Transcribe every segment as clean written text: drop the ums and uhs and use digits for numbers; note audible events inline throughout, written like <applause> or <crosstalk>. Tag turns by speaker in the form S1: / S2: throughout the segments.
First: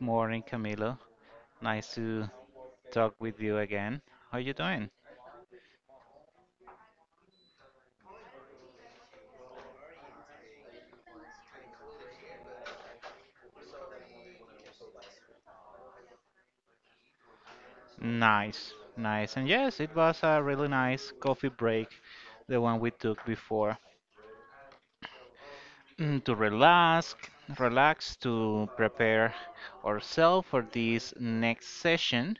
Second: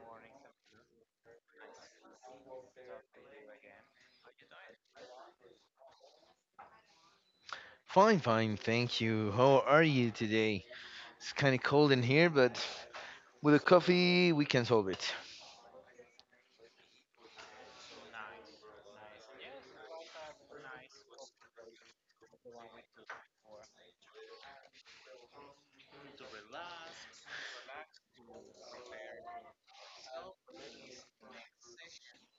S1: morning, Camilo. Nice to talk with you again. How you doing?
S2: Fine, fine, thank you. How are you today? It's kind of cold in here, but with a coffee, we can solve it.
S1: Nice, nice. And yes, it was a really nice coffee break, the one we took before, to relax, relax, to prepare ourselves for this next session.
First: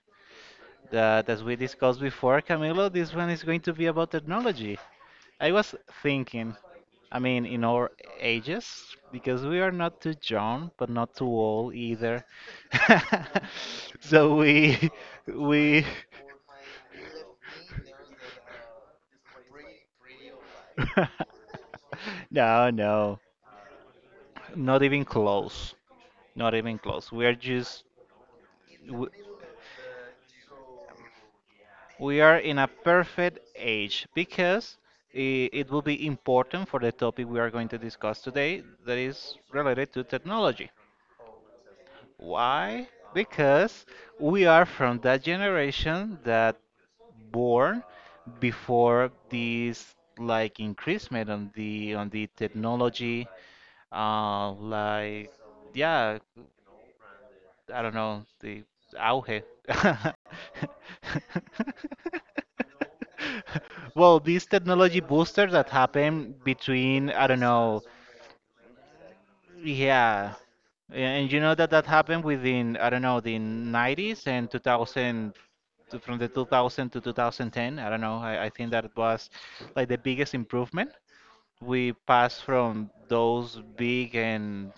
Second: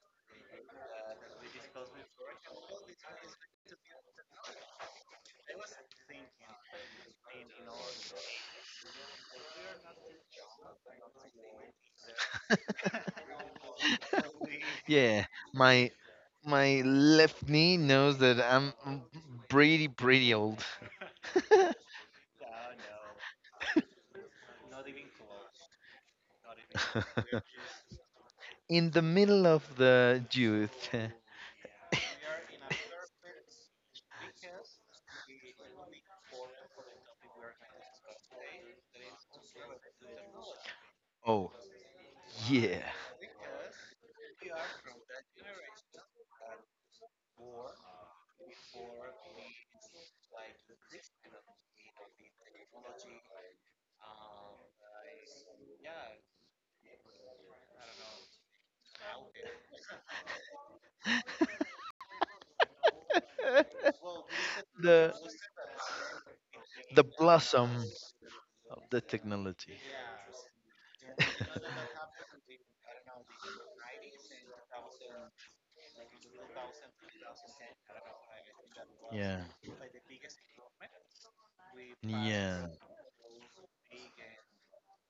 S1: That, as we discussed before, Camilo, this one is going to be about technology. I was thinking, I mean, in our ages, because we are not too young, but not too old either.
S2: <laughs>
S1: <laughs> So we,
S2: Yeah,
S1: <laughs> we,
S2: my my left knee knows that I'm pretty old. <laughs>
S1: <laughs> no, no, not even close, not even close. We are just,
S2: In the
S1: we,
S2: middle of the youth.
S1: we are in a perfect age because it will be important for the topic we are going to discuss today that is related to technology.
S2: Oh yeah,
S1: Why? Because we are from that generation that born before this like increasement on the technology, uh like yeah, I don't know, the auge. <laughs> Well,
S2: <laughs>
S1: this
S2: the
S1: technology booster that happened
S2: the
S1: between, I
S2: blossom
S1: don't know,
S2: of the technology.
S1: yeah. And you know that that happened within, I don't know, the 90s and 2000 from the 2000 to 2010. I don't know. I think
S2: <laughs>
S1: that
S2: Yeah.
S1: was like the biggest improvement. We
S2: Yeah.
S1: passed from those big and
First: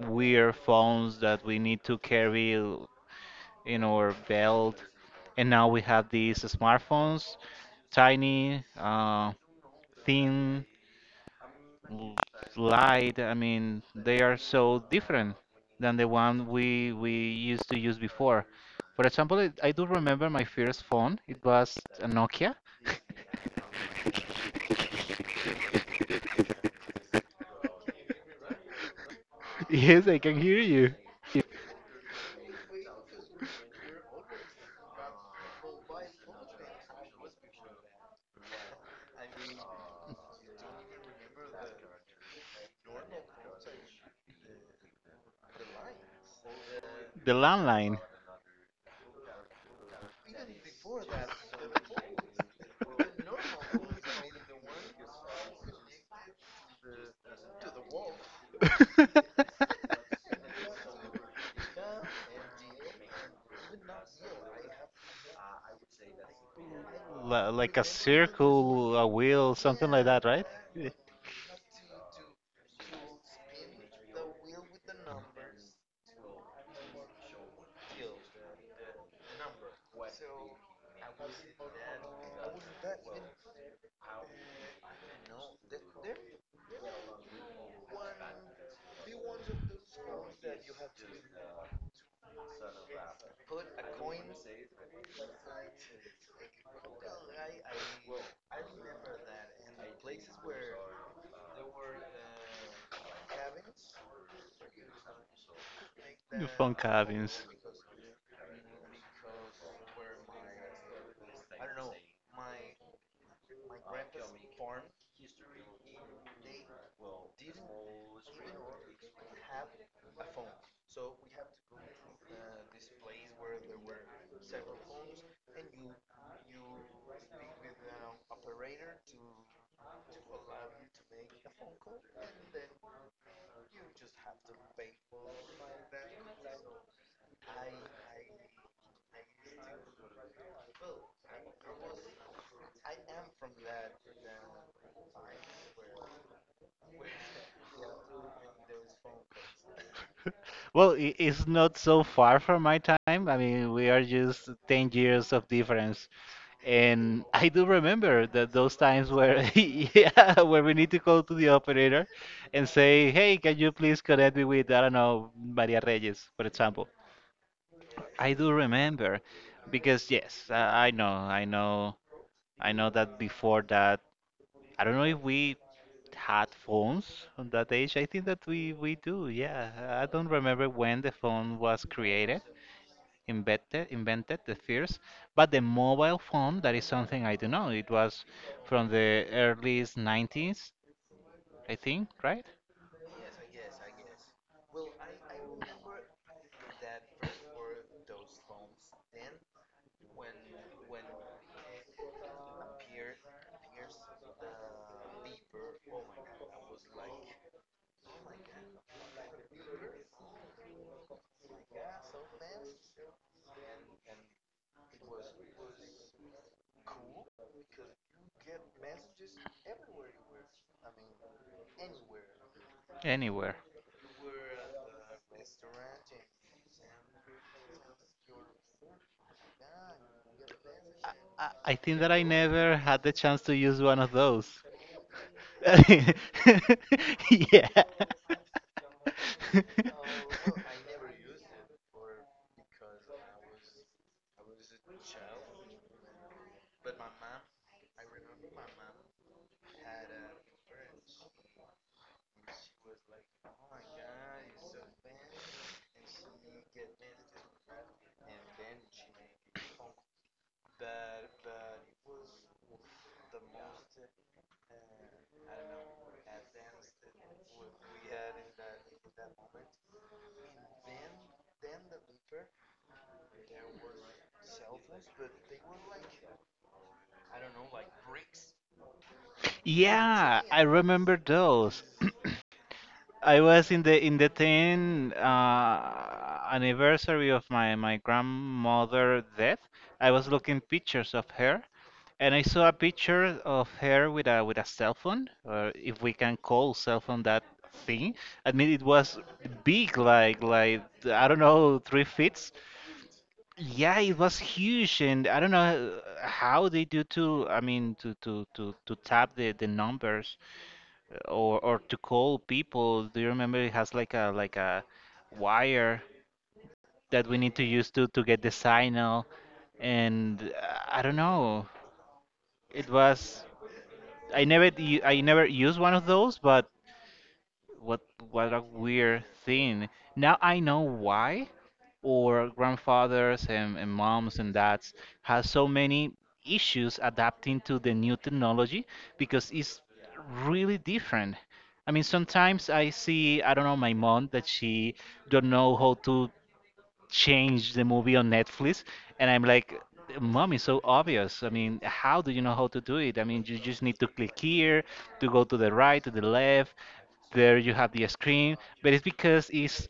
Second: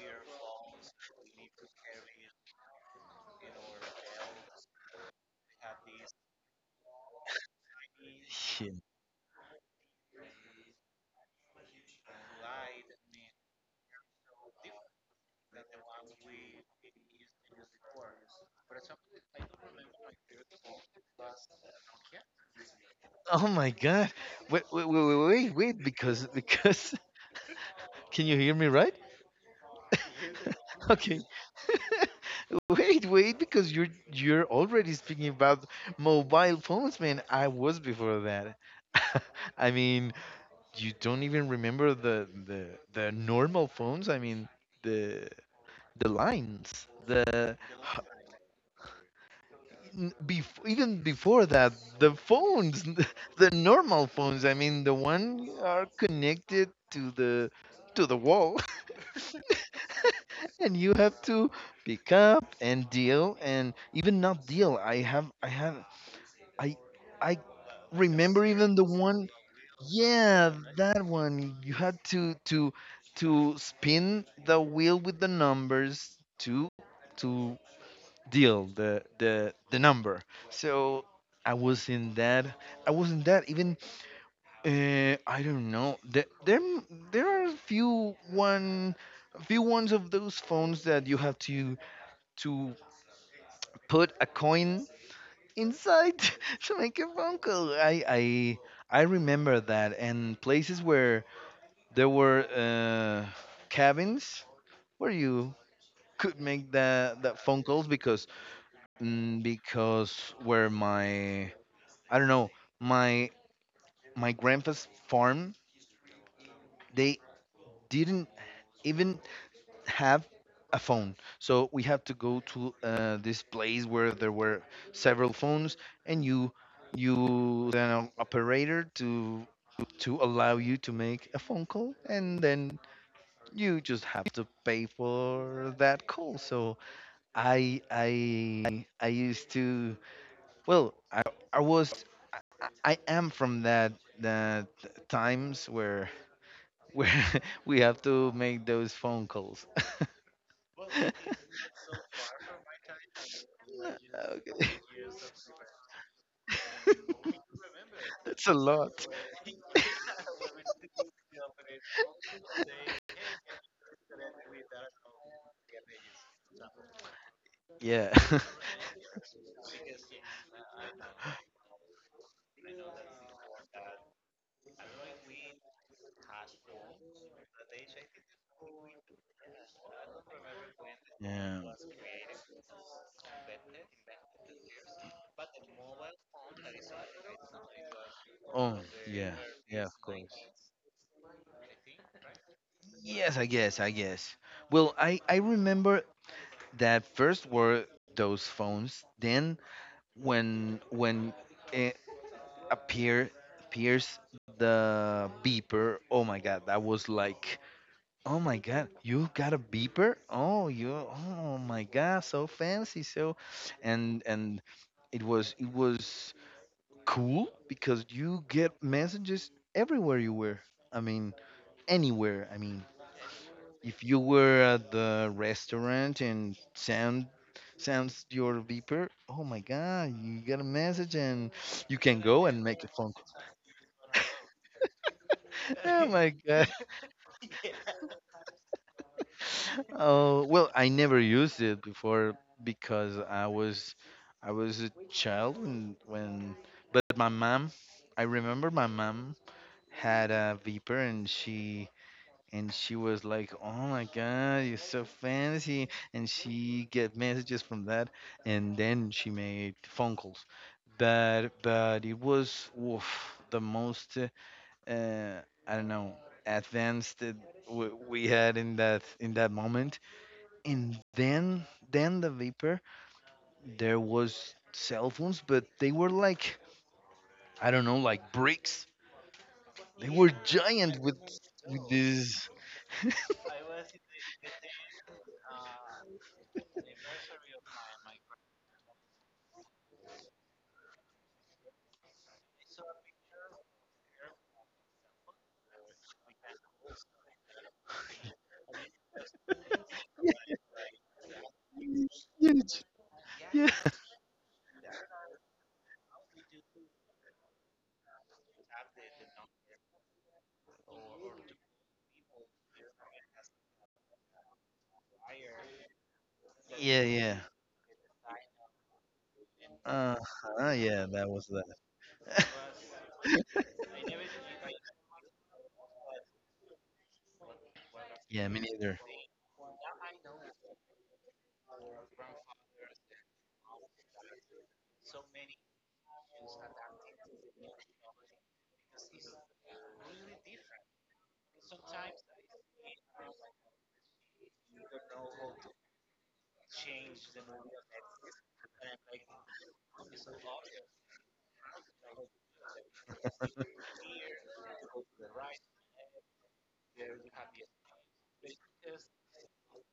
S1: weird phones that we need to carry in our belt, and now we have these smartphones, tiny,
S2: Yeah.
S1: thin, l- light. I mean, they are so different than the one we used to use before. For example, it, I do remember my first phone. It was a Nokia.
S2: Oh my God. Wait, wait, wait, wait, wait, wait, because, <laughs> can you hear me right?
S1: <laughs> Yes, I can hear
S2: <laughs>
S1: you.
S2: Okay. <laughs> Wait, wait, because you're already speaking about mobile phones, man. I was before that. <laughs> I mean, you don't even remember the normal phones. I mean the the lines.
S1: The
S2: The
S1: landline.
S2: n- bef- even before that, the phones, <laughs> the normal phones. I mean the one are connected to the wall,
S1: <laughs>
S2: <laughs> and you have to pick up and deal and even not deal. I have I have I I
S1: Like a
S2: remember even the
S1: circle, a
S2: one.
S1: wheel, something like that, right?
S2: Yeah,
S1: Yeah.
S2: that one. You had to spin the wheel with the numbers to deal the number. So I was in that. I was in that. Even I don't know. There are a few ones of those phones that you have to put a coin inside <laughs> to make a phone call. I remember that, and places where there were cabins where you could
S1: The
S2: make
S1: phone
S2: the that
S1: cabins.
S2: phone calls because because where my I don't know, my my grandpa's farm, they didn't even have a phone. So we have to go to this place where there were several phones, and you then an operator to allow you to make a phone call, and then you just have to pay for that call. So I used to, well, I was, I am from that times where <laughs> where we have to make those phone calls. <laughs> <laughs>
S1: Well,
S2: Okay.
S1: it's not so far from my time. I mean, we are just 10 years of difference. And I do remember
S2: It's
S1: that
S2: a
S1: those
S2: lot.
S1: times where, <laughs> yeah, where we need to go to the operator and say, "Hey, can you please connect me with, I don't know, Maria Reyes, for example."
S2: Yeah.
S1: I
S2: <laughs>
S1: do remember because yes, I know, I know, I know that before that, I don't know if we had phones on that age. I think that we do. Yeah, I don't remember when the phone
S2: Yeah.
S1: was created, invented the first, but the mobile phone, that is something I don't know. It was
S2: Oh,
S1: from the
S2: yeah.
S1: early
S2: Yeah, of course.
S1: 90s, I think, right?
S2: Yes, I guess, I guess. Well, I remember that first were those phones. Then when it appear appears the beeper. Oh my God, that was like, oh my God, you got a beeper? Oh, you, oh my God, so fancy. So and it was cool because you get messages everywhere you were. I mean, anywhere. I mean,
S1: Anywhere.
S2: if you were at the restaurant and sounds your beeper, oh my God, you got a
S1: I,
S2: message, and
S1: I think
S2: you
S1: that I
S2: can go
S1: never
S2: and make a
S1: had the
S2: phone call.
S1: chance to use one of those.
S2: <laughs> Oh my
S1: <laughs> yeah. <laughs>
S2: Oh well, I never used it before because I was a child when but my mom, I remember my mom had a Viper, and she was like, "Oh my God, you're so fancy." And she get messages from that and then she made phone calls. But it was, oof, the most I don't know, advanced that we had in that moment, and then the vapor, there was cell phones, but they were like, I don't know, like bricks. They were
S1: Yeah, I
S2: giant with
S1: remember those.
S2: this. <laughs>
S1: I was in the 10 anniversary of my grandmother death. I was looking pictures of her, and I saw a picture of her with a cell phone, or if we can call cell phone that thing. I mean, it was big, like I don't know, three feet.
S2: Huge. Yeah,
S1: Yeah, it was huge, and I don't know how they do to. I mean, to tap the numbers or to call people. Do you remember it has like a wire
S2: yeah,
S1: that we
S2: yeah.
S1: need to use to get the signal?
S2: uh
S1: And I
S2: yeah,
S1: don't
S2: that was
S1: know.
S2: that.
S1: It was I never used one of those, but What
S2: <laughs> Yeah,
S1: what a
S2: me neither.
S1: weird thing. Now I know why our grandfathers and moms and dads have so many issues adapting to the new technology because it's really different. I mean, sometimes I see, I don't know, my mom that she don't know how to change the movie on Netflix, and I'm like, Mom, it's so obvious. I mean, how do you know how to do it? I mean, you just need to click here, to go to the right, to the left, there you have the screen, but it's because it's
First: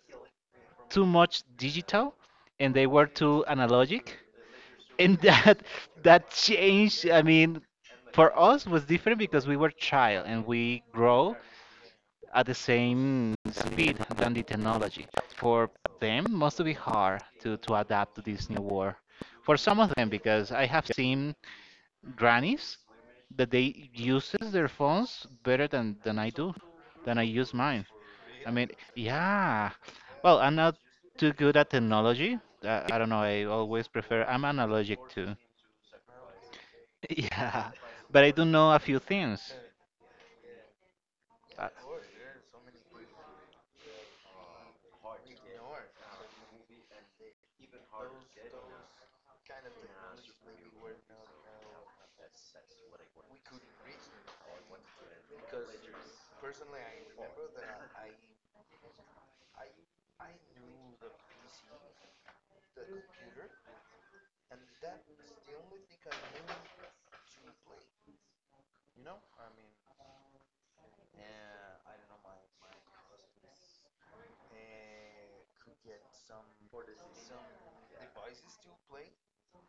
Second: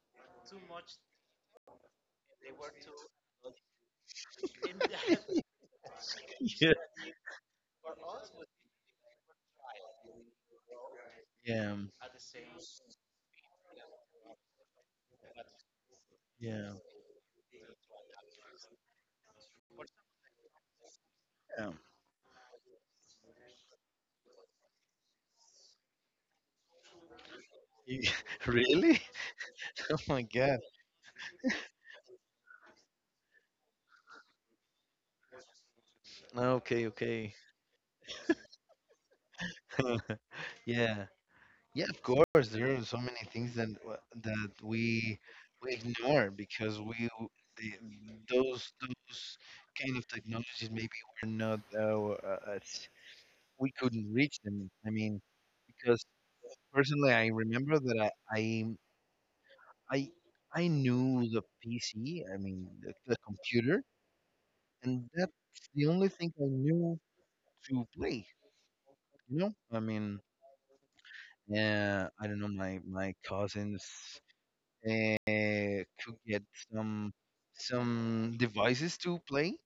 S1: too much digital and they were too analogic. And that <laughs> that
S2: <laughs> Yeah,
S1: changed, I mean, for us was different because we were child and we grow
S2: yeah,
S1: at the same speed than the technology. For them, must
S2: yeah,
S1: be hard to adapt to this new world. For some of them, because I have seen
S2: um,
S1: grannies that they uses their phones better than I do, than I use mine.
S2: <laughs>
S1: I mean,
S2: really.
S1: yeah.
S2: <laughs> Oh my
S1: Well, I'm
S2: god.
S1: not too good at technology. I don't know. I always prefer. I'm analogic too. <laughs>
S2: No, okay, okay.
S1: Yeah, but I do know a few things.
S2: <laughs> Yeah.
S1: Uh,
S2: Yeah, of course, there are so many things that that we we ignore because the, those kind of technologies maybe were not we couldn't reach them. I mean, because personally, I remember that I, I knew the PC, I mean the computer, and that's the only thing I knew to play. You know, I mean, yeah, I don't know, my cousins could get some some devices to play,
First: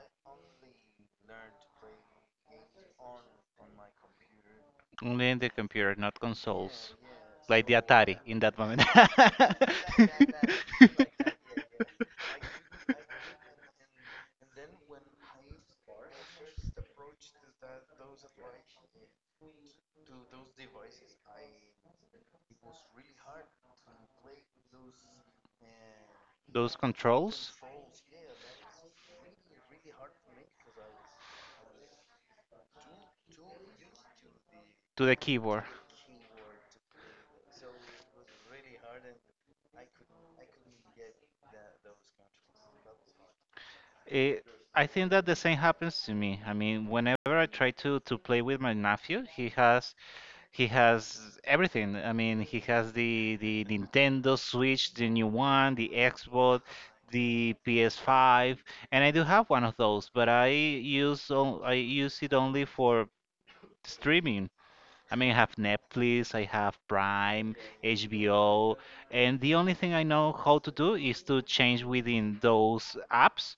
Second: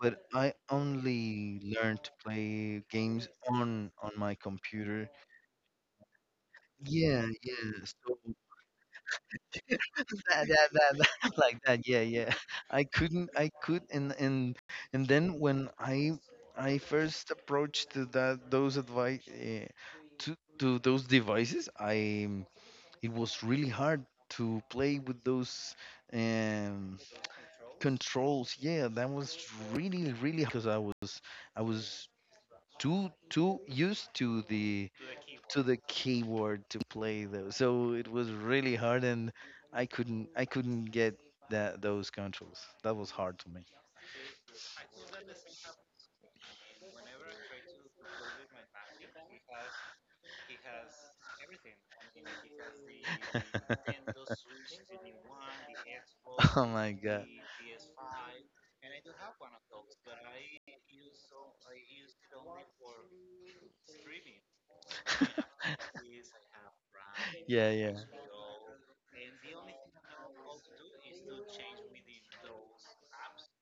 S2: but I only learned to play games on my computer.
S1: Only in the computer, not consoles.
S2: Yeah,
S1: Like the
S2: yeah.
S1: Atari
S2: So
S1: in that moment.
S2: <laughs> that, that, that, that, <laughs> like
S1: <laughs>
S2: that. Yeah, yeah. I couldn't. I could. And then when I first approached to that those advice to those devices, I it was really hard to play with those.
S1: Those
S2: Um,
S1: controls
S2: controls yeah, that was really really because I was too used to the
S1: to the
S2: to
S1: keyboard.
S2: the keyboard to play those, so it was really hard, and I couldn't get that those controls. That was hard to me.
S1: Eh, I think that the same happens to me. I mean, whenever I try to play with my nephew, he has everything. I mean, he has the Nintendo Switch, the new one, the
S2: <laughs>
S1: Xbox,
S2: Oh my god.
S1: the PS5, and I do have one of those, but I use I use it only for streaming. I mean, I have
S2: <laughs>
S1: Netflix, I have Prime,
S2: Yeah, yeah,
S1: HBO, and the only thing I know how to do is to change within those apps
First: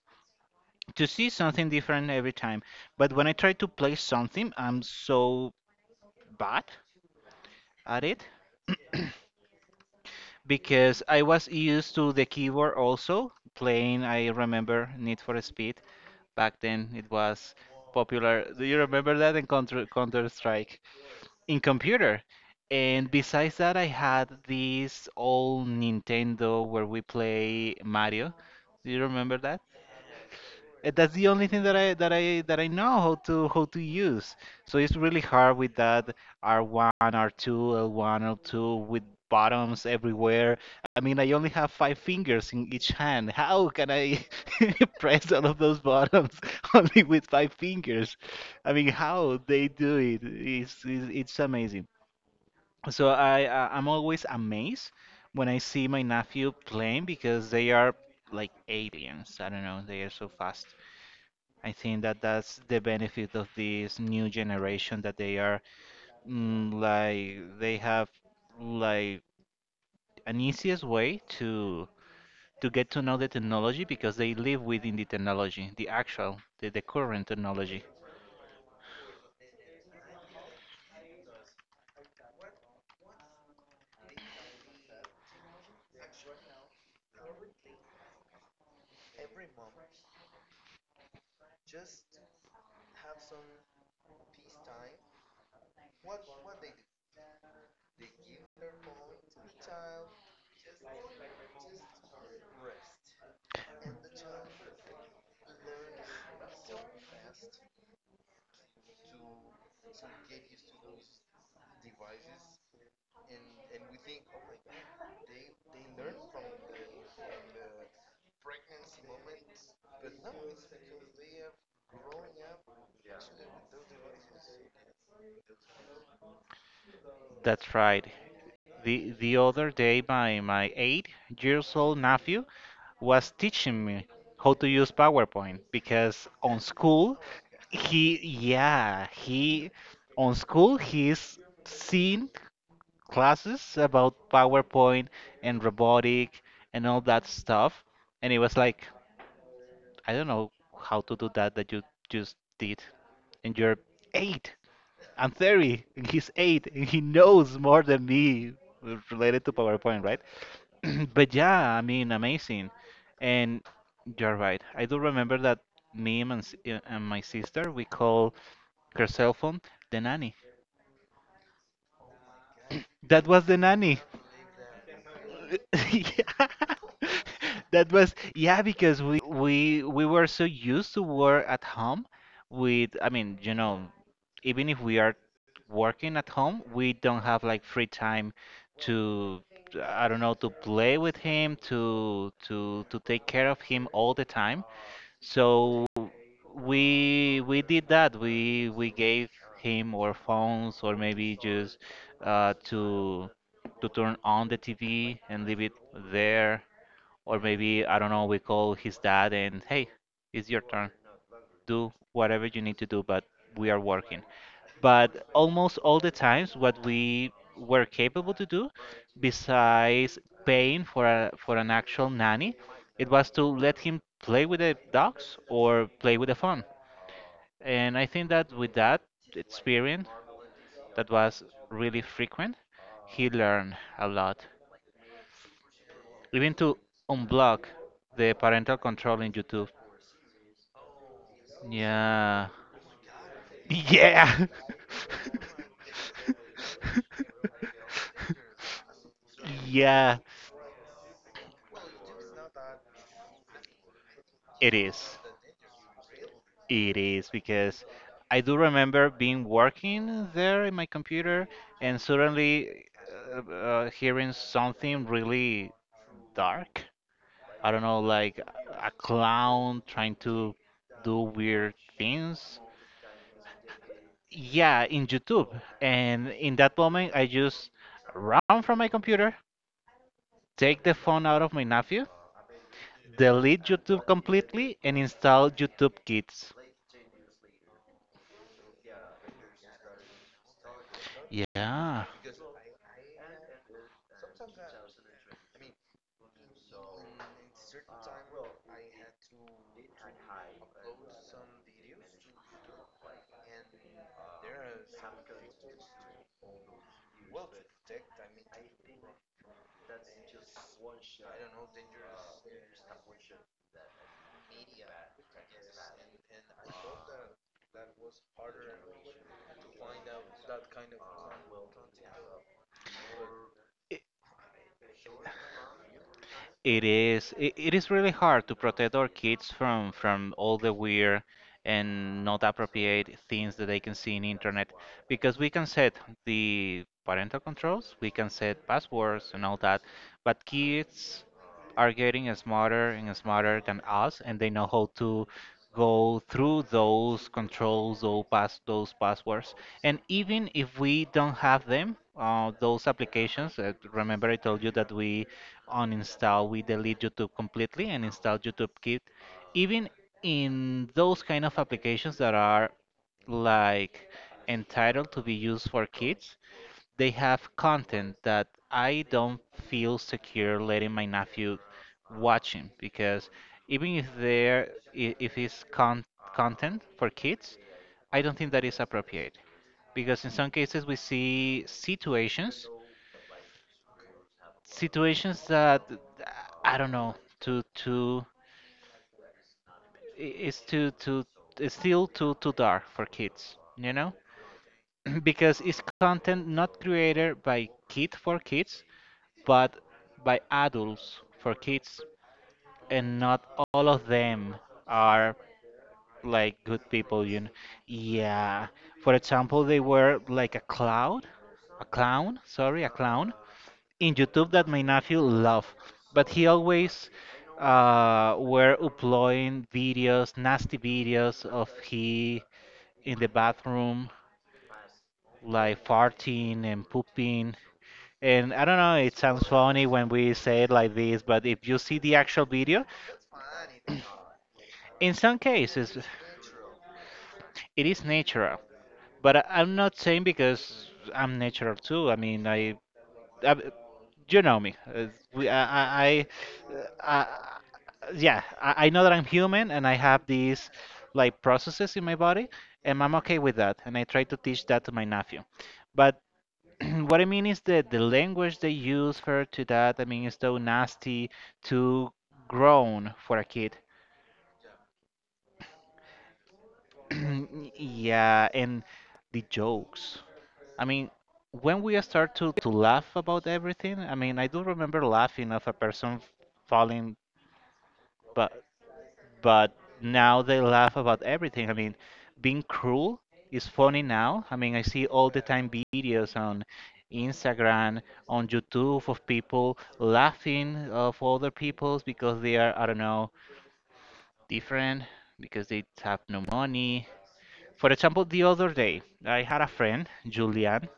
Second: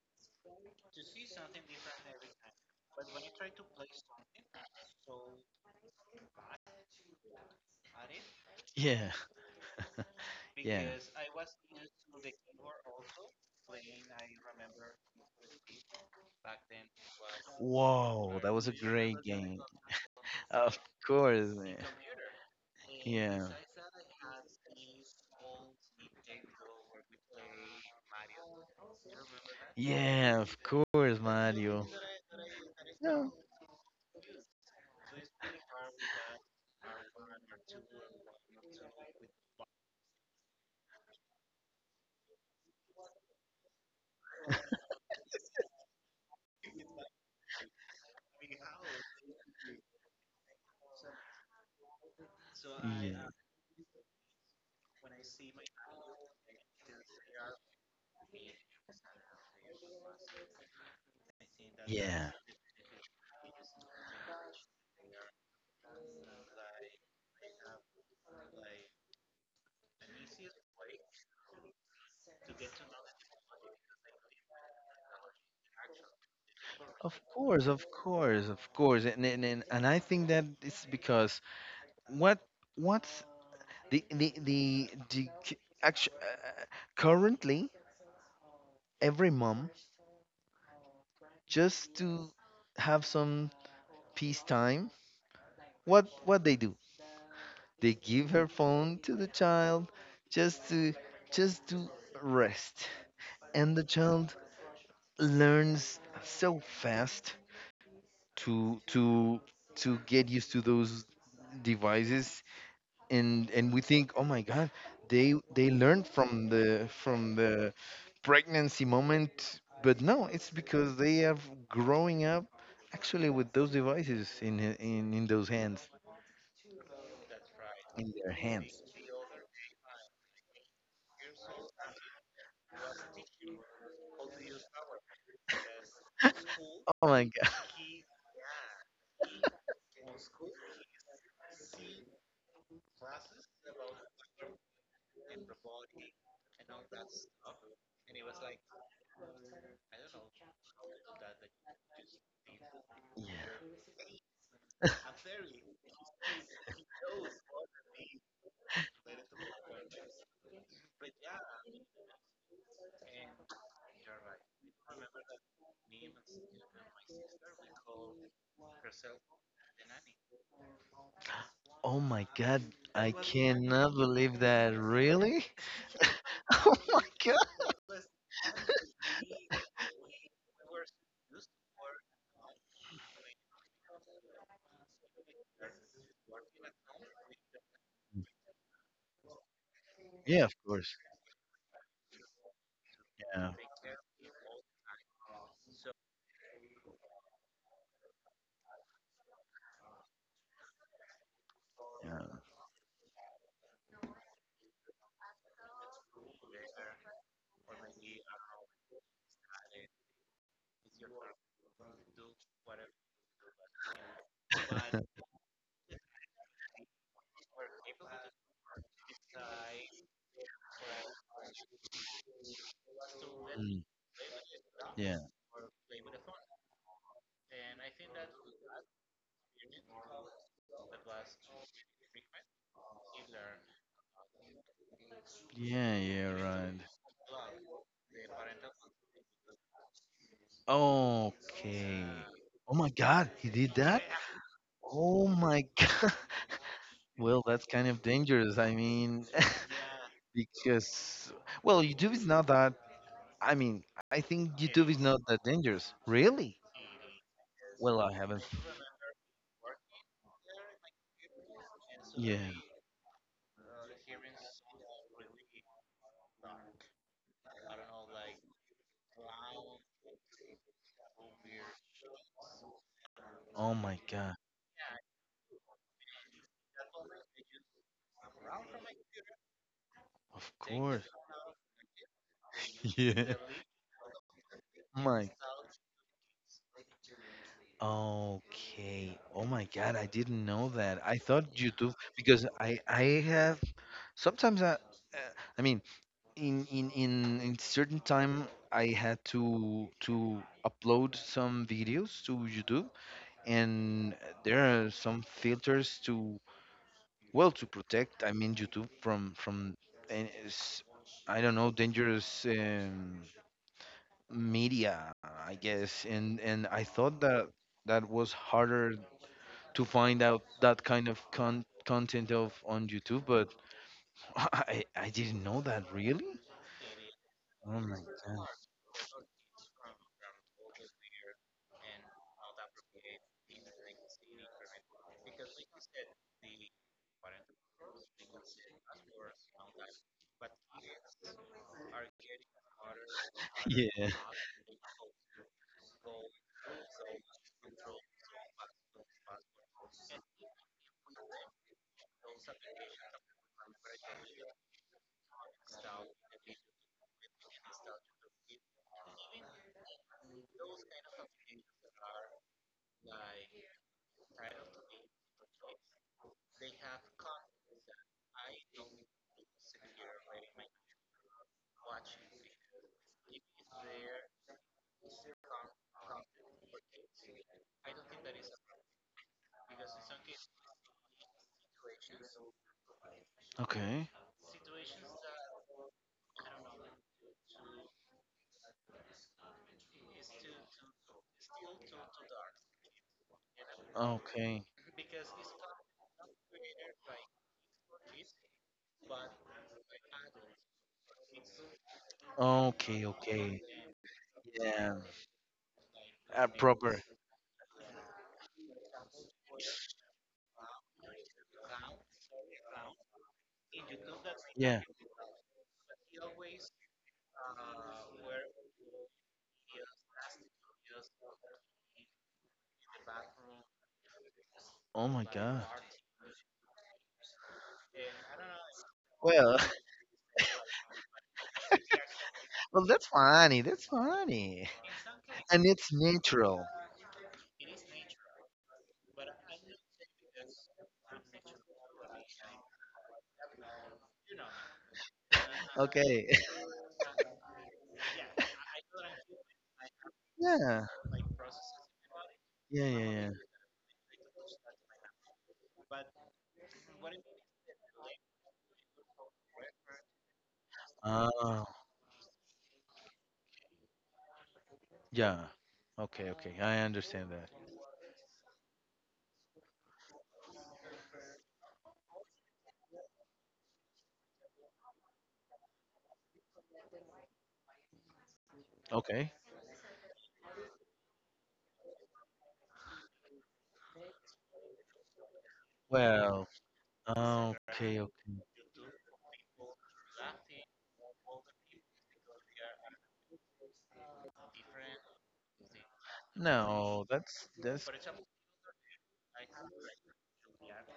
S1: to see something different every time. But when I try to play something, I'm so bad at it
S2: yeah.
S1: <clears throat> because I was used to the keyboard also playing. I remember Need for Speed back then. It was
S2: Whoa,
S1: popular. Do you remember that in Counter
S2: <laughs> system,
S1: Strike
S2: course.
S1: in
S2: The
S1: computer? And besides that, I had this old Nintendo where we play Mario. Do you remember
S2: Yeah, of course. That's the only
S1: That's the only thing that
S2: Mario.
S1: I know how to use. So it's really hard with that R1, R2, L1, L2 with buttons everywhere. I mean, I only have five fingers in each hand. How can I <laughs> press all of those buttons <laughs> only with five fingers? I mean, how they do it is it's amazing. So
S2: um,
S1: I I'm always amazed when I see my nephew playing because they are like aliens. I don't know, they are so fast. I think that
S2: something
S1: that's the benefit of this new generation that they are like they have like an easiest way to get to know the technology because they live within the technology, the actual, the
S2: of
S1: current
S2: that course,
S1: technology.
S2: of course, of course, and I think that it's because, what, what's the actually, currently, every mom, just to have some peace time. What they do? They give her phone to the child, just to just to rest, and the child learns so fast to to to get used to those devices, and we think, oh my god, they learned from the pregnancy moment, but no, it's because they are growing up actually with those devices in those hands
S1: That's right.
S2: in their hands.
S1: The other day my 8 years old nephew was teaching me how to use PowerPoint because on
S2: Oh
S1: school
S2: my god.
S1: he yeah, he on school he's seen classes about PowerPoint and robotic and all that stuff. And it was like, I don't know how to do that you just did. And you're eight. I'm 30, and he's eight, and he knows more than me related to PowerPoint, right? <clears throat> But yeah, I mean, amazing. And you're right. I do remember that meme and my sister, we call her cell phone the nanny.
S2: Oh my god, I
S1: That was the
S2: cannot
S1: nanny.
S2: believe that, really.
S1: <laughs> Yeah.
S2: <laughs> Oh my god.
S1: That was yeah, because we were so used to work at home with I mean, you know, even if we are working at home, we don't have like free time to I don't know,
S2: Yeah,
S1: to
S2: of course.
S1: play with him, to take
S2: Yeah,
S1: care of him all the time. So we did that. We gave him our phones or maybe just uh, to to turn on the TV and leave it there. Or maybe I don't know. We call his dad and hey, it's your turn. Do whatever you need to do, but we are working.
S2: yeah. <laughs>
S1: But almost all the times, what we were capable to do, besides paying for a for an actual nanny, it was to let
S2: Mm,
S1: him play with the
S2: yeah,
S1: dogs or play with the phone. And I think that with that experience, that was really frequent, he learned a lot.
S2: yeah, yeah,
S1: Even to
S2: right.
S1: unblock the parental control in YouTube.
S2: Okay.
S1: Yeah.
S2: Oh my God, he did that?
S1: Yeah.
S2: Oh my <laughs> God. Well, that's kind of dangerous. I mean,
S1: <laughs> Yeah.
S2: <laughs> because, well, YouTube is not that. I mean, I think
S1: It
S2: YouTube is
S1: is.
S2: not that dangerous. Really?
S1: It is because
S2: Well, I
S1: I
S2: haven't.
S1: do remember being working there in my computer and
S2: Yeah.
S1: suddenly hearing something really dark. I don't know, like a clown trying to do weird things.
S2: Oh my God.
S1: Yeah, in YouTube. And in that moment, I just ran from my computer,
S2: Of
S1: take the
S2: course. <laughs>
S1: phone out of my nephew,
S2: Yeah.
S1: delete YouTube completely, and
S2: My.
S1: install YouTube Kids.
S2: Okay. Oh my God, I didn't know that. I thought YouTube
S1: Yeah.
S2: because I have sometimes I mean in certain time I had to upload some videos to YouTube, and there are some filters to well, to protect, I mean, YouTube from and it's- I don't know, dangerous, media, I guess. And I thought that was harder to find out that kind of content of on YouTube, but <laughs> I didn't know that really.
S1: It
S2: Oh
S1: is
S2: my
S1: really
S2: god.
S1: hard to
S2: <laughs>
S1: protect our kids from all the weird and not appropriate things that they can see in internet because we can set the parental controls, we can set passwords and all that, but kids are getting smarter and smarter than
S2: Yeah.
S1: us and they know how to go through those controls, those passwords. And even if we don't have them, those applications, remember I told you that we uninstall, we delete YouTube completely and install YouTube Kit, even in those kind of applications that are like entitled to be used for kids, they have content that I don't feel secure letting my nephew watching because even if if it's content for kids, I don't think that is appropriate because in some cases we see situations
S2: Okay.
S1: situations that I don't know to to it's too too it's still too dark for kids, you know?
S2: Okay.
S1: <clears throat> Because it's content not created by kid for kids, but by adults for kids,
S2: Okay.
S1: and not
S2: Okay.
S1: all of them
S2: Yeah.
S1: are
S2: Uh,
S1: like good
S2: proper.
S1: people, you know. Yeah. For example, they were like a cloud, a clown, sorry, a clown in YouTube that
S2: Yeah.
S1: my nephew love, but he always were uploading videos, nasty videos of he in the bathroom,
S2: Oh my god.
S1: like farting and pooping. And I don't know, it sounds
S2: Well, <laughs>
S1: funny when we say it like this, but if you see the actual
S2: well,
S1: video,
S2: that's funny. That's funny,
S1: in some
S2: <laughs> and it's
S1: cases
S2: natural.
S1: it is natural. But I'm not saying because I'm natural too. I mean, I you know me. As we,
S2: <laughs> Okay.
S1: uh, I, yeah, I know that I'm human and I have
S2: <laughs>
S1: these
S2: Yeah.
S1: like processes in my body,
S2: Yeah. Yeah.
S1: and I'm
S2: Yeah.
S1: okay with that. And I try to teach that to my nephew. But <clears throat> what I mean is that the language they use for to that, I mean, is so nasty,
S2: Ah.
S1: too grown for a kid.
S2: Yeah. Okay. Okay. I understand that.
S1: <clears throat> Yeah, and the jokes. I mean, when we start to laugh about everything, I mean, I do remember laughing of a person falling, but
S2: Okay.
S1: but now they laugh about everything. I mean, being cruel is funny now. I mean, I see all the time videos
S2: Well.
S1: on
S2: Oh,
S1: Instagram,
S2: okay, okay.
S1: on YouTube of people laughing of other people's because they are, I don't know, different, because they have no money.
S2: No, that's
S1: For
S2: that's
S1: example, the other day, I had a friend, Julian,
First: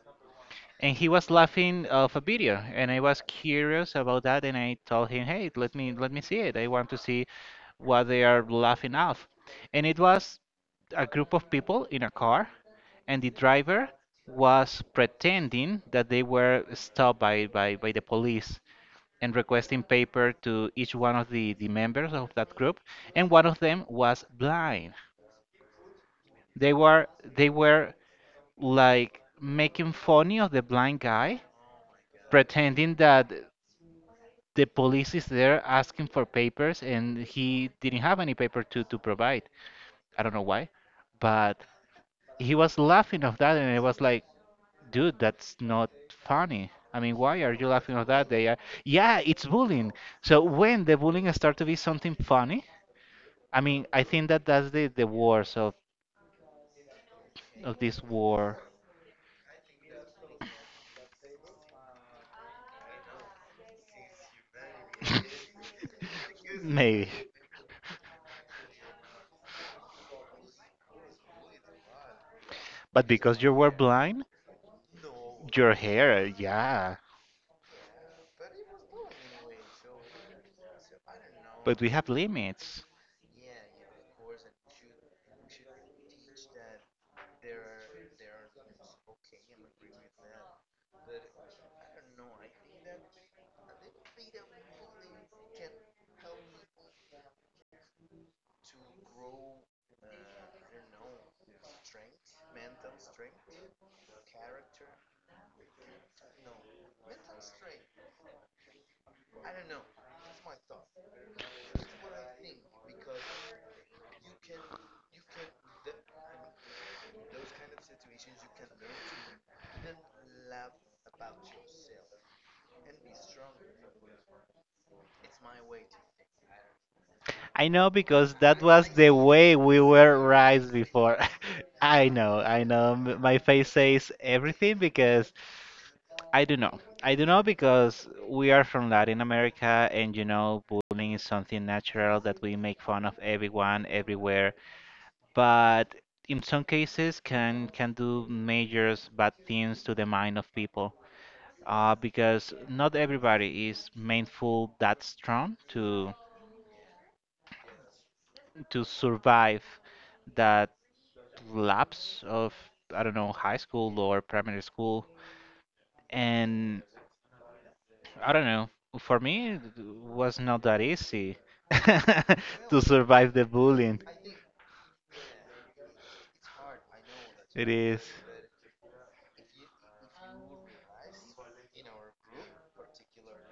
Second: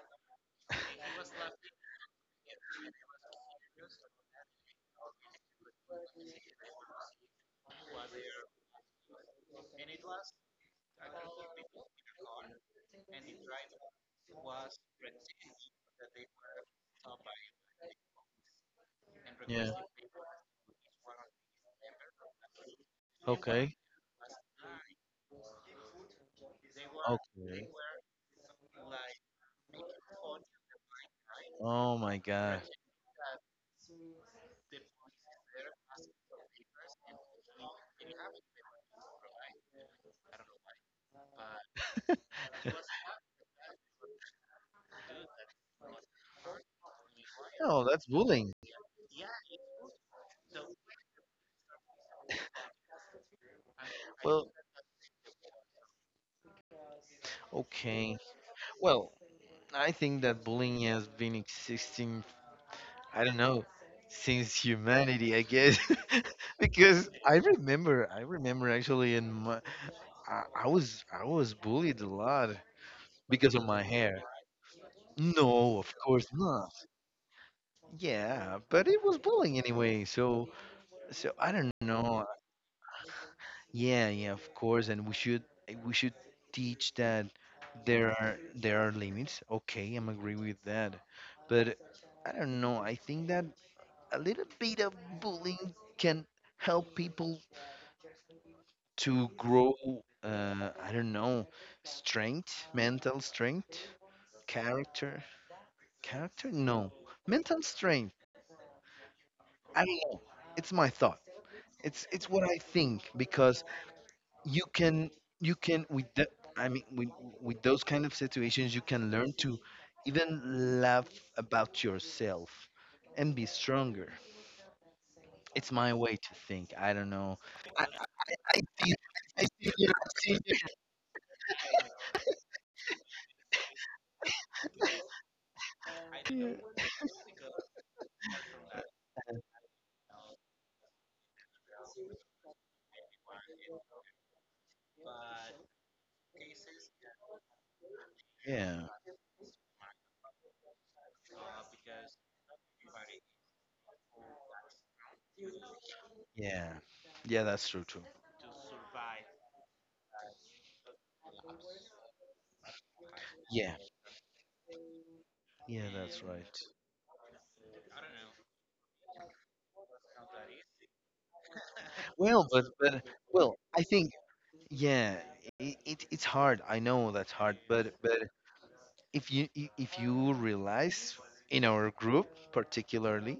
S1: and he was laughing of a video, and I was curious about that, and I told him, "Hey, let me see it. I want to see what they are laughing of." And it was a group of people in a car, and the driver was pretending that they were stopped by, the police and
S2: yeah.
S1: requesting paper to each one of the members of that group, and one of
S2: Okay,
S1: them was blind. they were they
S2: okay.
S1: were like making funny of the blind guy,
S2: Oh my God.
S1: pretending that the police is there asking for papers and he didn't have any paper to provide. I don't know why, but he was laughing
S2: <laughs>
S1: of that and I was like, dude, that's not funny. I mean, why are you
S2: No,
S1: laughing
S2: that's
S1: of that? They
S2: bullying.
S1: are, yeah, it's bullying. So when the bullying start to be something funny, I mean, I think that
S2: Well,
S1: that's the worst of this
S2: okay.
S1: war.
S2: Well, I think that bullying has been existing, I don't know, since humanity, I guess.
S1: <laughs>
S2: <laughs> Because
S1: Maybe.
S2: I remember actually in my, I was bullied a lot
S1: But because you
S2: because of
S1: were
S2: my hair.
S1: blind, your
S2: No, of course
S1: hair,
S2: not.
S1: yeah.
S2: Yeah, but it was bullying anyway. So, I don't
S1: We have
S2: know.
S1: limits.
S2: Yeah, yeah, of course. And we should teach that there are limits. Okay, I'm agree with that. But I don't know. I think that a little bit of bullying can help people to grow. I don't know, strength, mental strength, character, character. No, mental strength. I don't know. It's my thought. It's what I think, because you can you can with the, I mean, with those kind of situations, you can learn to even laugh about yourself and be stronger. It's my way to think. I don't know.
S1: I
S2: I,
S1: know
S2: I
S1: because that was
S2: see
S1: the
S2: I
S1: way
S2: see
S1: we
S2: you.
S1: were raised before. <laughs> I know, I know. My face says everything because
S2: I see
S1: I
S2: you.
S1: don't know. I don't know because we are from Latin America and you know, bullying is something natural that we make fun of everyone, everywhere. But in some cases, can do
S2: Yeah.
S1: major bad things to the mind of people. Because not everybody is mindful that strong
S2: Yeah. Yeah, that's true too.
S1: to survive that lapse of I don't know high
S2: Yeah.
S1: school or primary school,
S2: Yeah, that's right.
S1: and I don't know. For me, it was not that easy <laughs>
S2: Well, but
S1: to survive the
S2: well, I
S1: bullying.
S2: think, yeah, it's hard. I know that's hard,
S1: It
S2: but
S1: is.
S2: but if you, if you realize, in our group particularly,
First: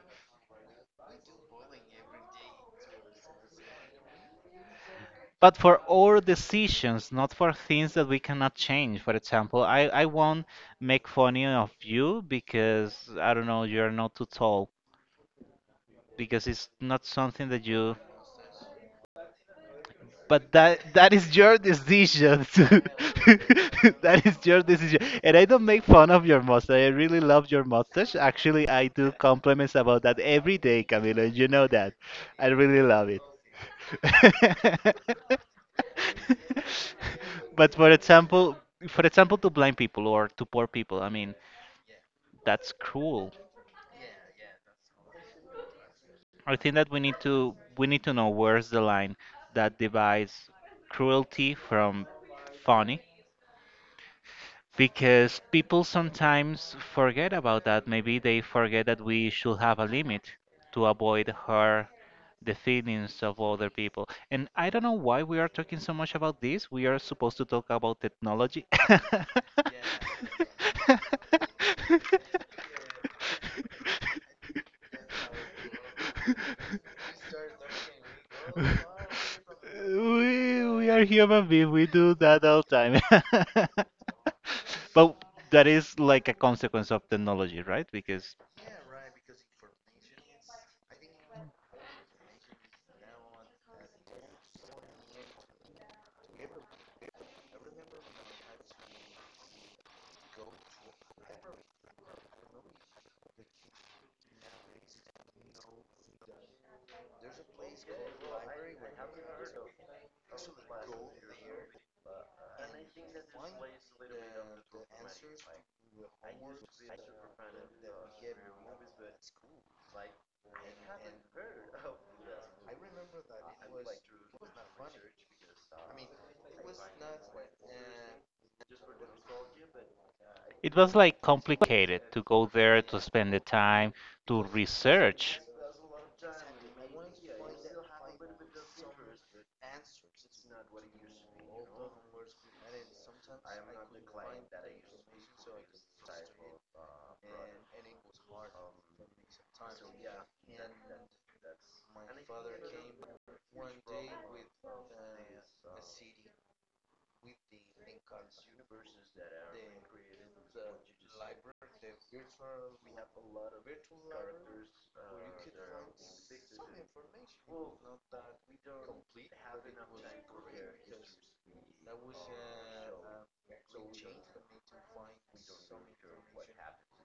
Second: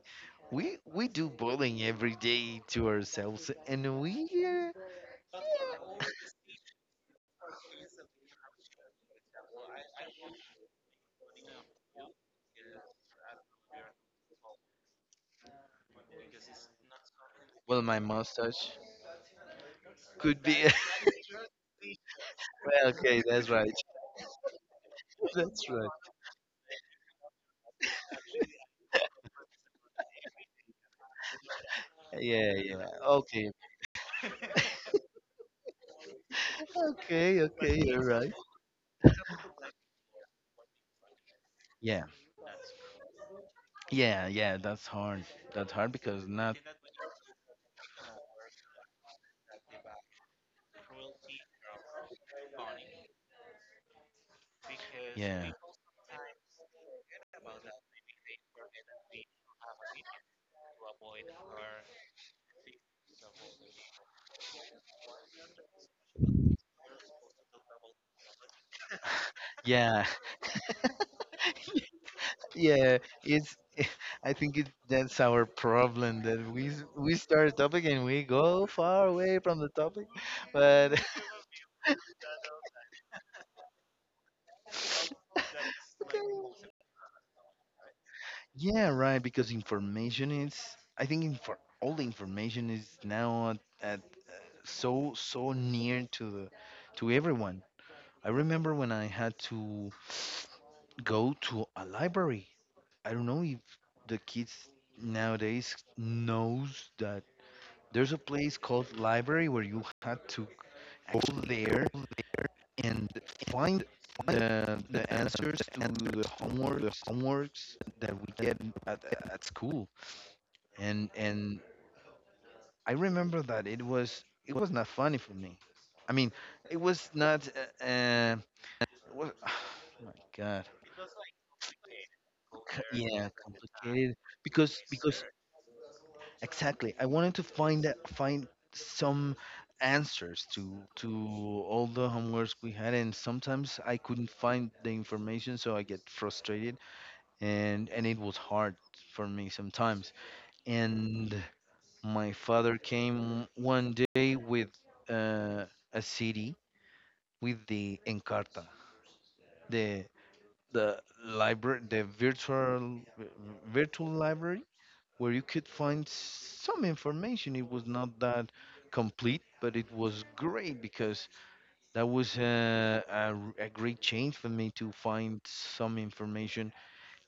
S2: we do bullying every day to ourselves, and we
S1: But for our decisions, not for things that we cannot change. For example, I won't make funny of you because I don't know, you're not too tall. Because it's not something that
S2: well,
S1: you
S2: my mustache could
S1: but
S2: be.
S1: that that is your decision
S2: <laughs> Well,
S1: <laughs>
S2: okay, that's right.
S1: that is your decision and
S2: <laughs>
S1: I don't
S2: That's
S1: make
S2: right.
S1: fun of your mustache. I really love your mustache, actually. I do compliments about that every day, Camilo, you know that. I
S2: Yeah,
S1: really
S2: yeah,
S1: love it.
S2: okay, okay,
S1: <laughs> But
S2: okay,
S1: for
S2: you're right.
S1: example, for example to blind people or to poor people, I mean,
S2: Yeah,
S1: that's cruel.
S2: yeah, yeah, that's hard, because
S1: I
S2: not.
S1: think that we need to know where's the line that divides cruelty from funny, because
S2: Yeah,
S1: people sometimes forget about that. Maybe they forget that we should have a limit to avoid hurt the feelings of other people. And I don't know why we are talking so much about this. We are supposed to talk about technology. <laughs>
S2: yeah, yeah, it's. <laughs> I think it that's our problem, that we start a topic and we go far away from the topic,
S1: We are
S2: but
S1: human beings, we do that all the time. <laughs> But that is
S2: <laughs> okay,
S1: like a consequence of technology, right? Because
S2: yeah, right, because information is, I think, infor all the information is now at so near to everyone. I remember when I had to go to a library. I don't know if the kids nowadays knows that there's a place called library where you had to go there and find the answers to the homeworks that we get at, at school. And I remember that it was not funny for me. I mean, it was not. Uh, uh, it was, <sighs> oh my God.
S1: it was like complicated to go there, to
S2: Yeah,
S1: spend the time,
S2: complicated
S1: to
S2: because.
S1: research.
S2: Exactly. I wanted to find some answers to all the homeworks we had, and sometimes I couldn't find the information, so I get frustrated, and it was hard for me sometimes. And my father came one day with uh, a CD with the Encarta, the the library, the virtual library where you could find some information. It was not that complete, but it was great because that was a great change for me to find some information.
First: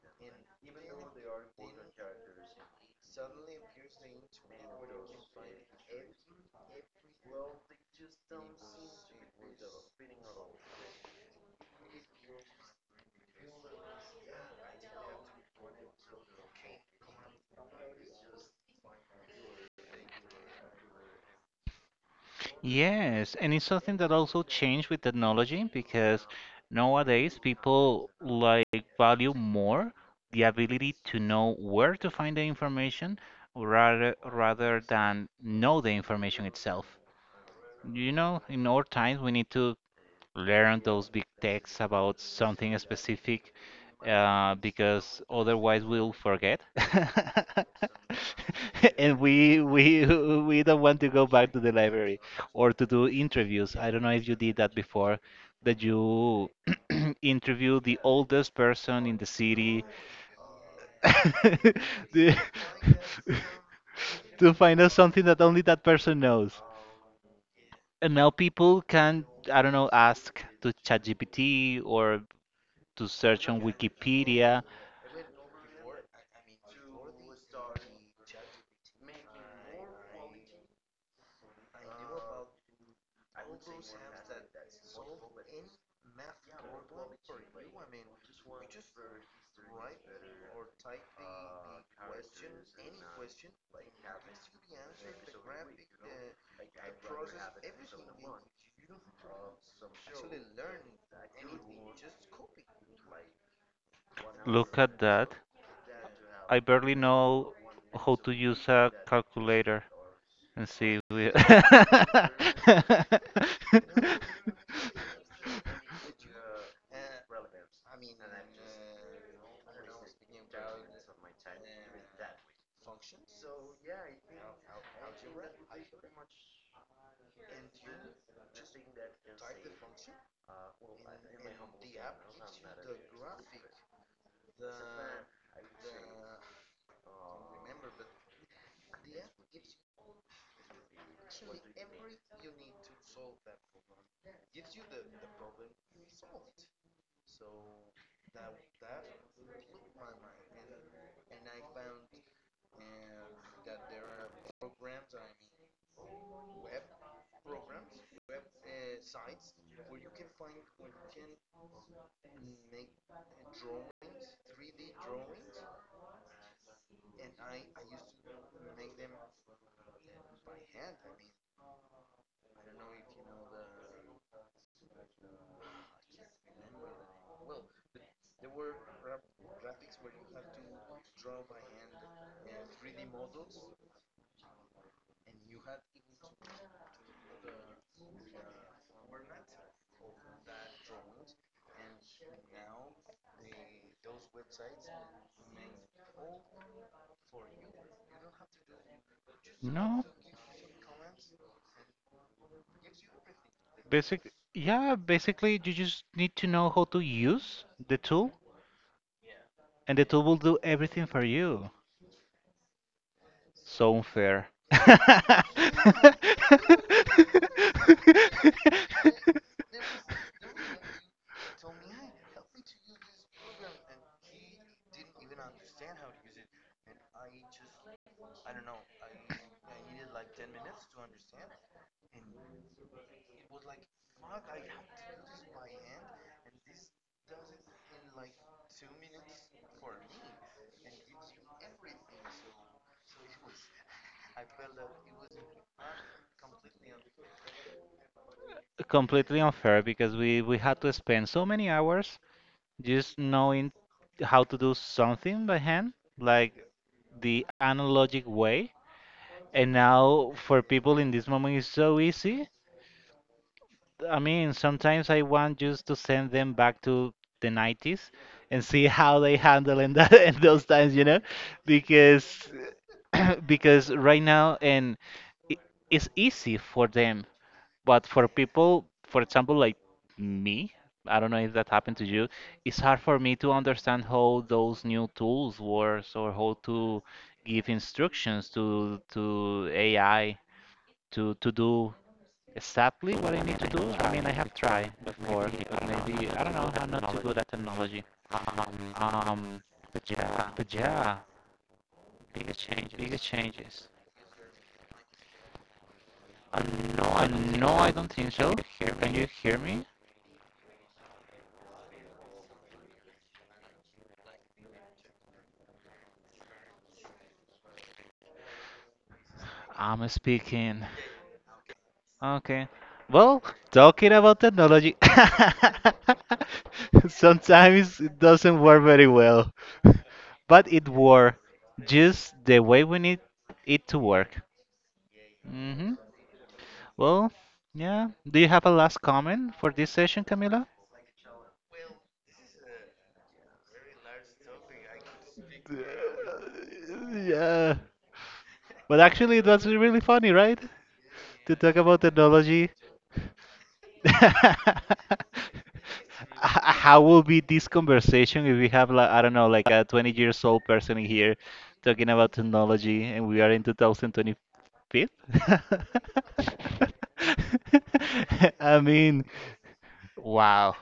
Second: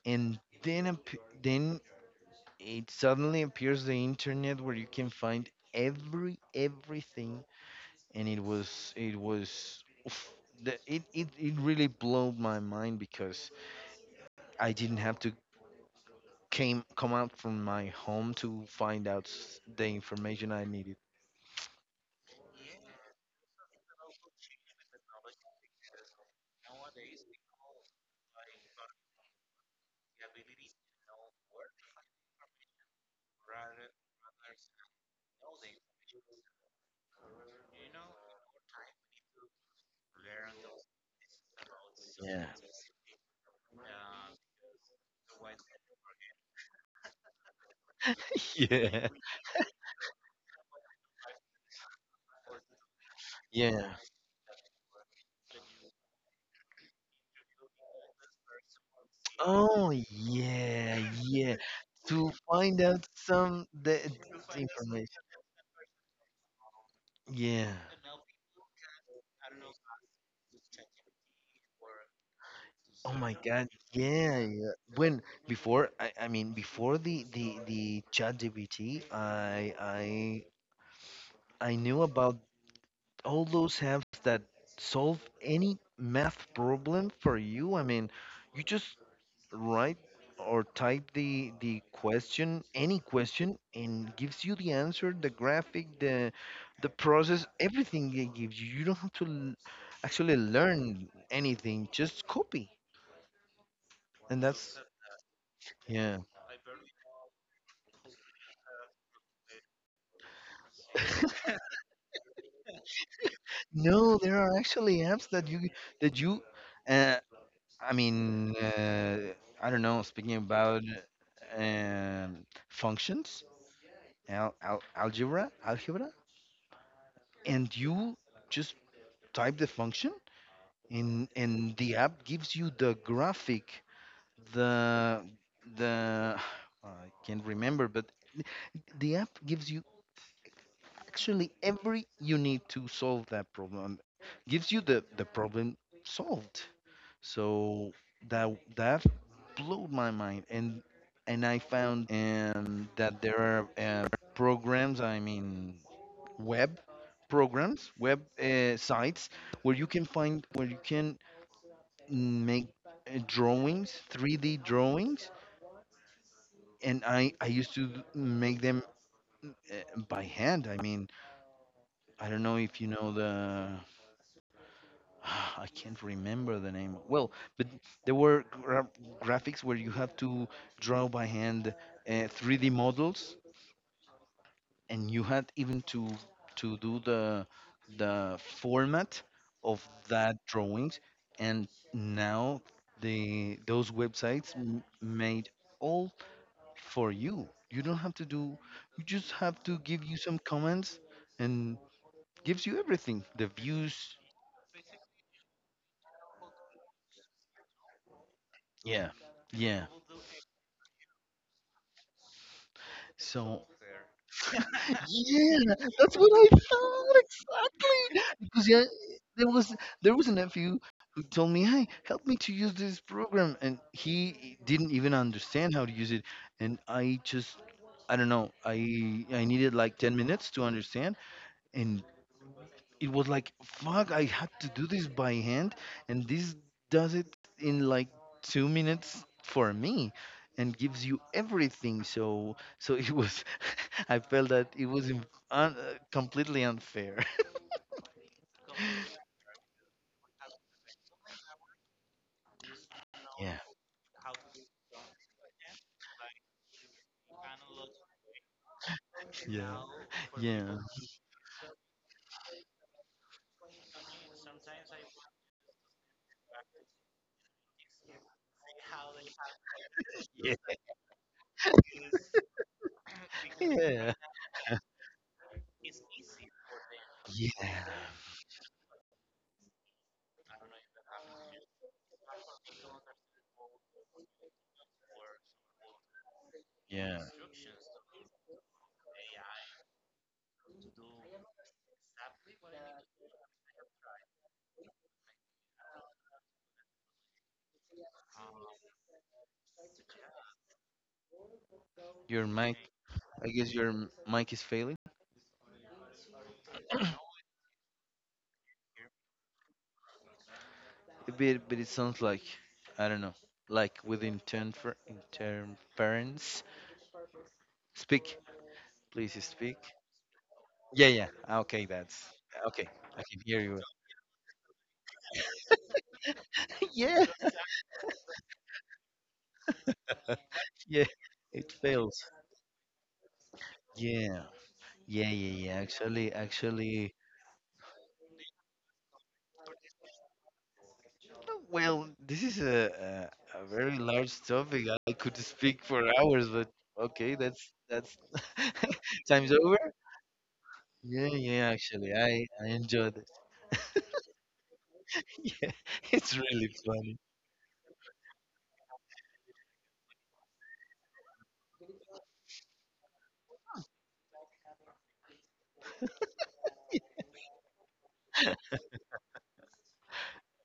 S2: And then, then it suddenly appears the internet where you can find everything, and it was it was. Oof, the, it really blew my mind because I didn't have to came come out from my home to find out the information I needed.
S1: Yes, and it's something that also changed with technology because nowadays people like value more the ability to know where to find the information rather than know the information itself. You know, in our times we need to learn those big texts about
S2: Yeah.
S1: something specific, because otherwise we'll forget. <laughs>
S2: <laughs> Yeah.
S1: And we don't want to go back to the library or to do interviews. I don't
S2: Yeah.
S1: know if you did that before, that you <clears throat> interview the oldest person in the city
S2: Oh, yeah,
S1: <laughs>
S2: yeah.
S1: the-
S2: To find out some
S1: <laughs> to
S2: the
S1: find out something
S2: information.
S1: that only that person knows.
S2: Yeah.
S1: And now people can, I don't know, ask to ChatGPT or to
S2: Oh my
S1: search on
S2: God. Yeah,
S1: Wikipedia.
S2: yeah. When before I mean before the ChatGPT, I I knew about all those apps that solve any math problem for you. I mean, you just write or type the question any question and gives you the answer, the graphic, the process, everything it gives you. You don't have to actually learn anything, just copy, and
S1: Look
S2: that's
S1: at that.
S2: yeah.
S1: I barely know how to use a calculator and see. <laughs>
S2: No, there are actually apps that you, uh, I mean, I don't know, speaking about um, functions, algebra, and you just type the function, and the app gives you the graphic, the the I can't remember, but the app gives you actually every you need to solve that problem, gives you the problem solved. So that that blew my mind, and I found that there are programs, I mean web programs, web sites where you can find, where you can make drawings, 3D drawings, and I used to make them by hand. I mean, I don't know if you know the <sighs> I can't remember the name. Well, but there were graphics where you have to draw by hand 3D models, and you had even to do the format of that drawings. And now the those websites m made all for you. You don't have to do, you just have
S1: No,
S2: to give you some comments, and gives you everything, the views.
S1: basic, yeah, basically you just need to know how to use the tool
S2: Yeah,
S1: and the
S2: yeah.
S1: tool will do everything for you. So
S2: So,
S1: unfair. <laughs>
S2: yeah, that's what I thought exactly. Because yeah, there was there was a nephew who told me, "Hey, help me to use this program," and he didn't even understand how to use it, and I just I don't know. I needed like 10 minutes to understand, and it was like, fuck, I had to do this by hand, and this does it in like 2 minutes for me and gives you everything. So so it was <laughs> I felt that it was completely unfair.
S1: Completely unfair because we had to spend so many hours just
S2: <laughs>
S1: knowing
S2: Yeah,
S1: how to do something by hand, like the analogic way. And
S2: yeah,
S1: now for
S2: yeah,
S1: people in this moment it's so easy. I mean, sometimes I want just to send them back to the 90s and see how they handle in that <laughs> in those
S2: yeah,
S1: times, you know, because <clears throat>
S2: yeah,
S1: because right
S2: yeah,
S1: now and i- it's easy for them, but for people, for example, like me, I don't know if that happened to you, it's hard for me to understand how those new tools works or how to
S2: yeah.
S1: give instructions to AI to do exactly what I need to do. I mean, I have tried before, but maybe I don't know. I'm not too good at technology. Um, um, but yeah, biggest
S2: Your
S1: changes.
S2: mic,
S1: Biggest
S2: I
S1: changes.
S2: guess your mic is failing.
S1: Uh, no, I no, I don't think so. Can you hear me?
S2: But it sounds like, I don't know, like with interference. Speak, please speak.
S1: I'm speaking.
S2: Yeah, yeah. Ah, okay, that's
S1: Okay.
S2: okay.
S1: Well,
S2: I can hear you.
S1: talking about technology, <laughs>
S2: <laughs> Yeah,
S1: sometimes it doesn't work very well, but it
S2: yeah.
S1: worked
S2: It
S1: just
S2: fails.
S1: the way we need it to work.
S2: Yeah, yeah, yeah, yeah.
S1: Hmm.
S2: Actually,
S1: Well, yeah. Do you have a last comment for this session, Camila?
S2: well, this is a very large topic. I could speak for hours, but
S1: <laughs>
S2: okay,
S1: Yeah.
S2: that's
S1: But actually, it
S2: <laughs>
S1: was
S2: time's over.
S1: really funny, right?
S2: Yeah,
S1: To talk
S2: yeah.
S1: about
S2: Actually, I
S1: technology.
S2: I enjoyed it.
S1: <laughs> H-
S2: <laughs> Yeah, it's really
S1: How will
S2: funny.
S1: be this conversation if we have like I don't know, like a 20 years old person in here talking about technology, and we are in 2025? <laughs> I mean, wow.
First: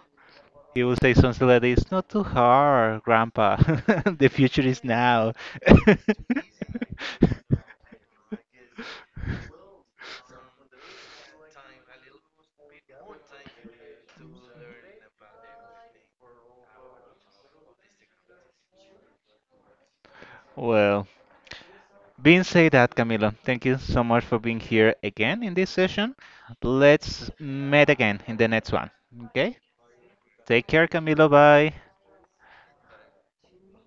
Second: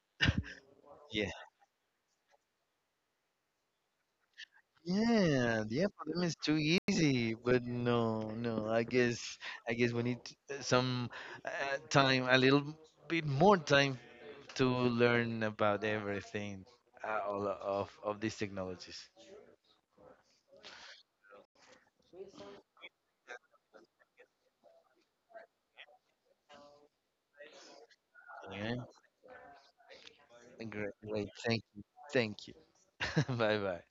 S1: He will say
S2: Yeah.
S1: something like, "It's not too hard, Grandpa. <laughs> The future is now."
S2: Yeah, yeah,
S1: <laughs>
S2: for them it's too easy, but no, no. I guess we need some time, a little bit more time to learn about everything, all of these technologies.
S1: Well, being said that, Camilo, thank you so much for being here again in this session. Let's meet again in the
S2: Yeah,
S1: next one. Okay? Take care,
S2: great.
S1: Camilo.
S2: Thank
S1: Bye.
S2: you, thank you. <laughs> Bye bye.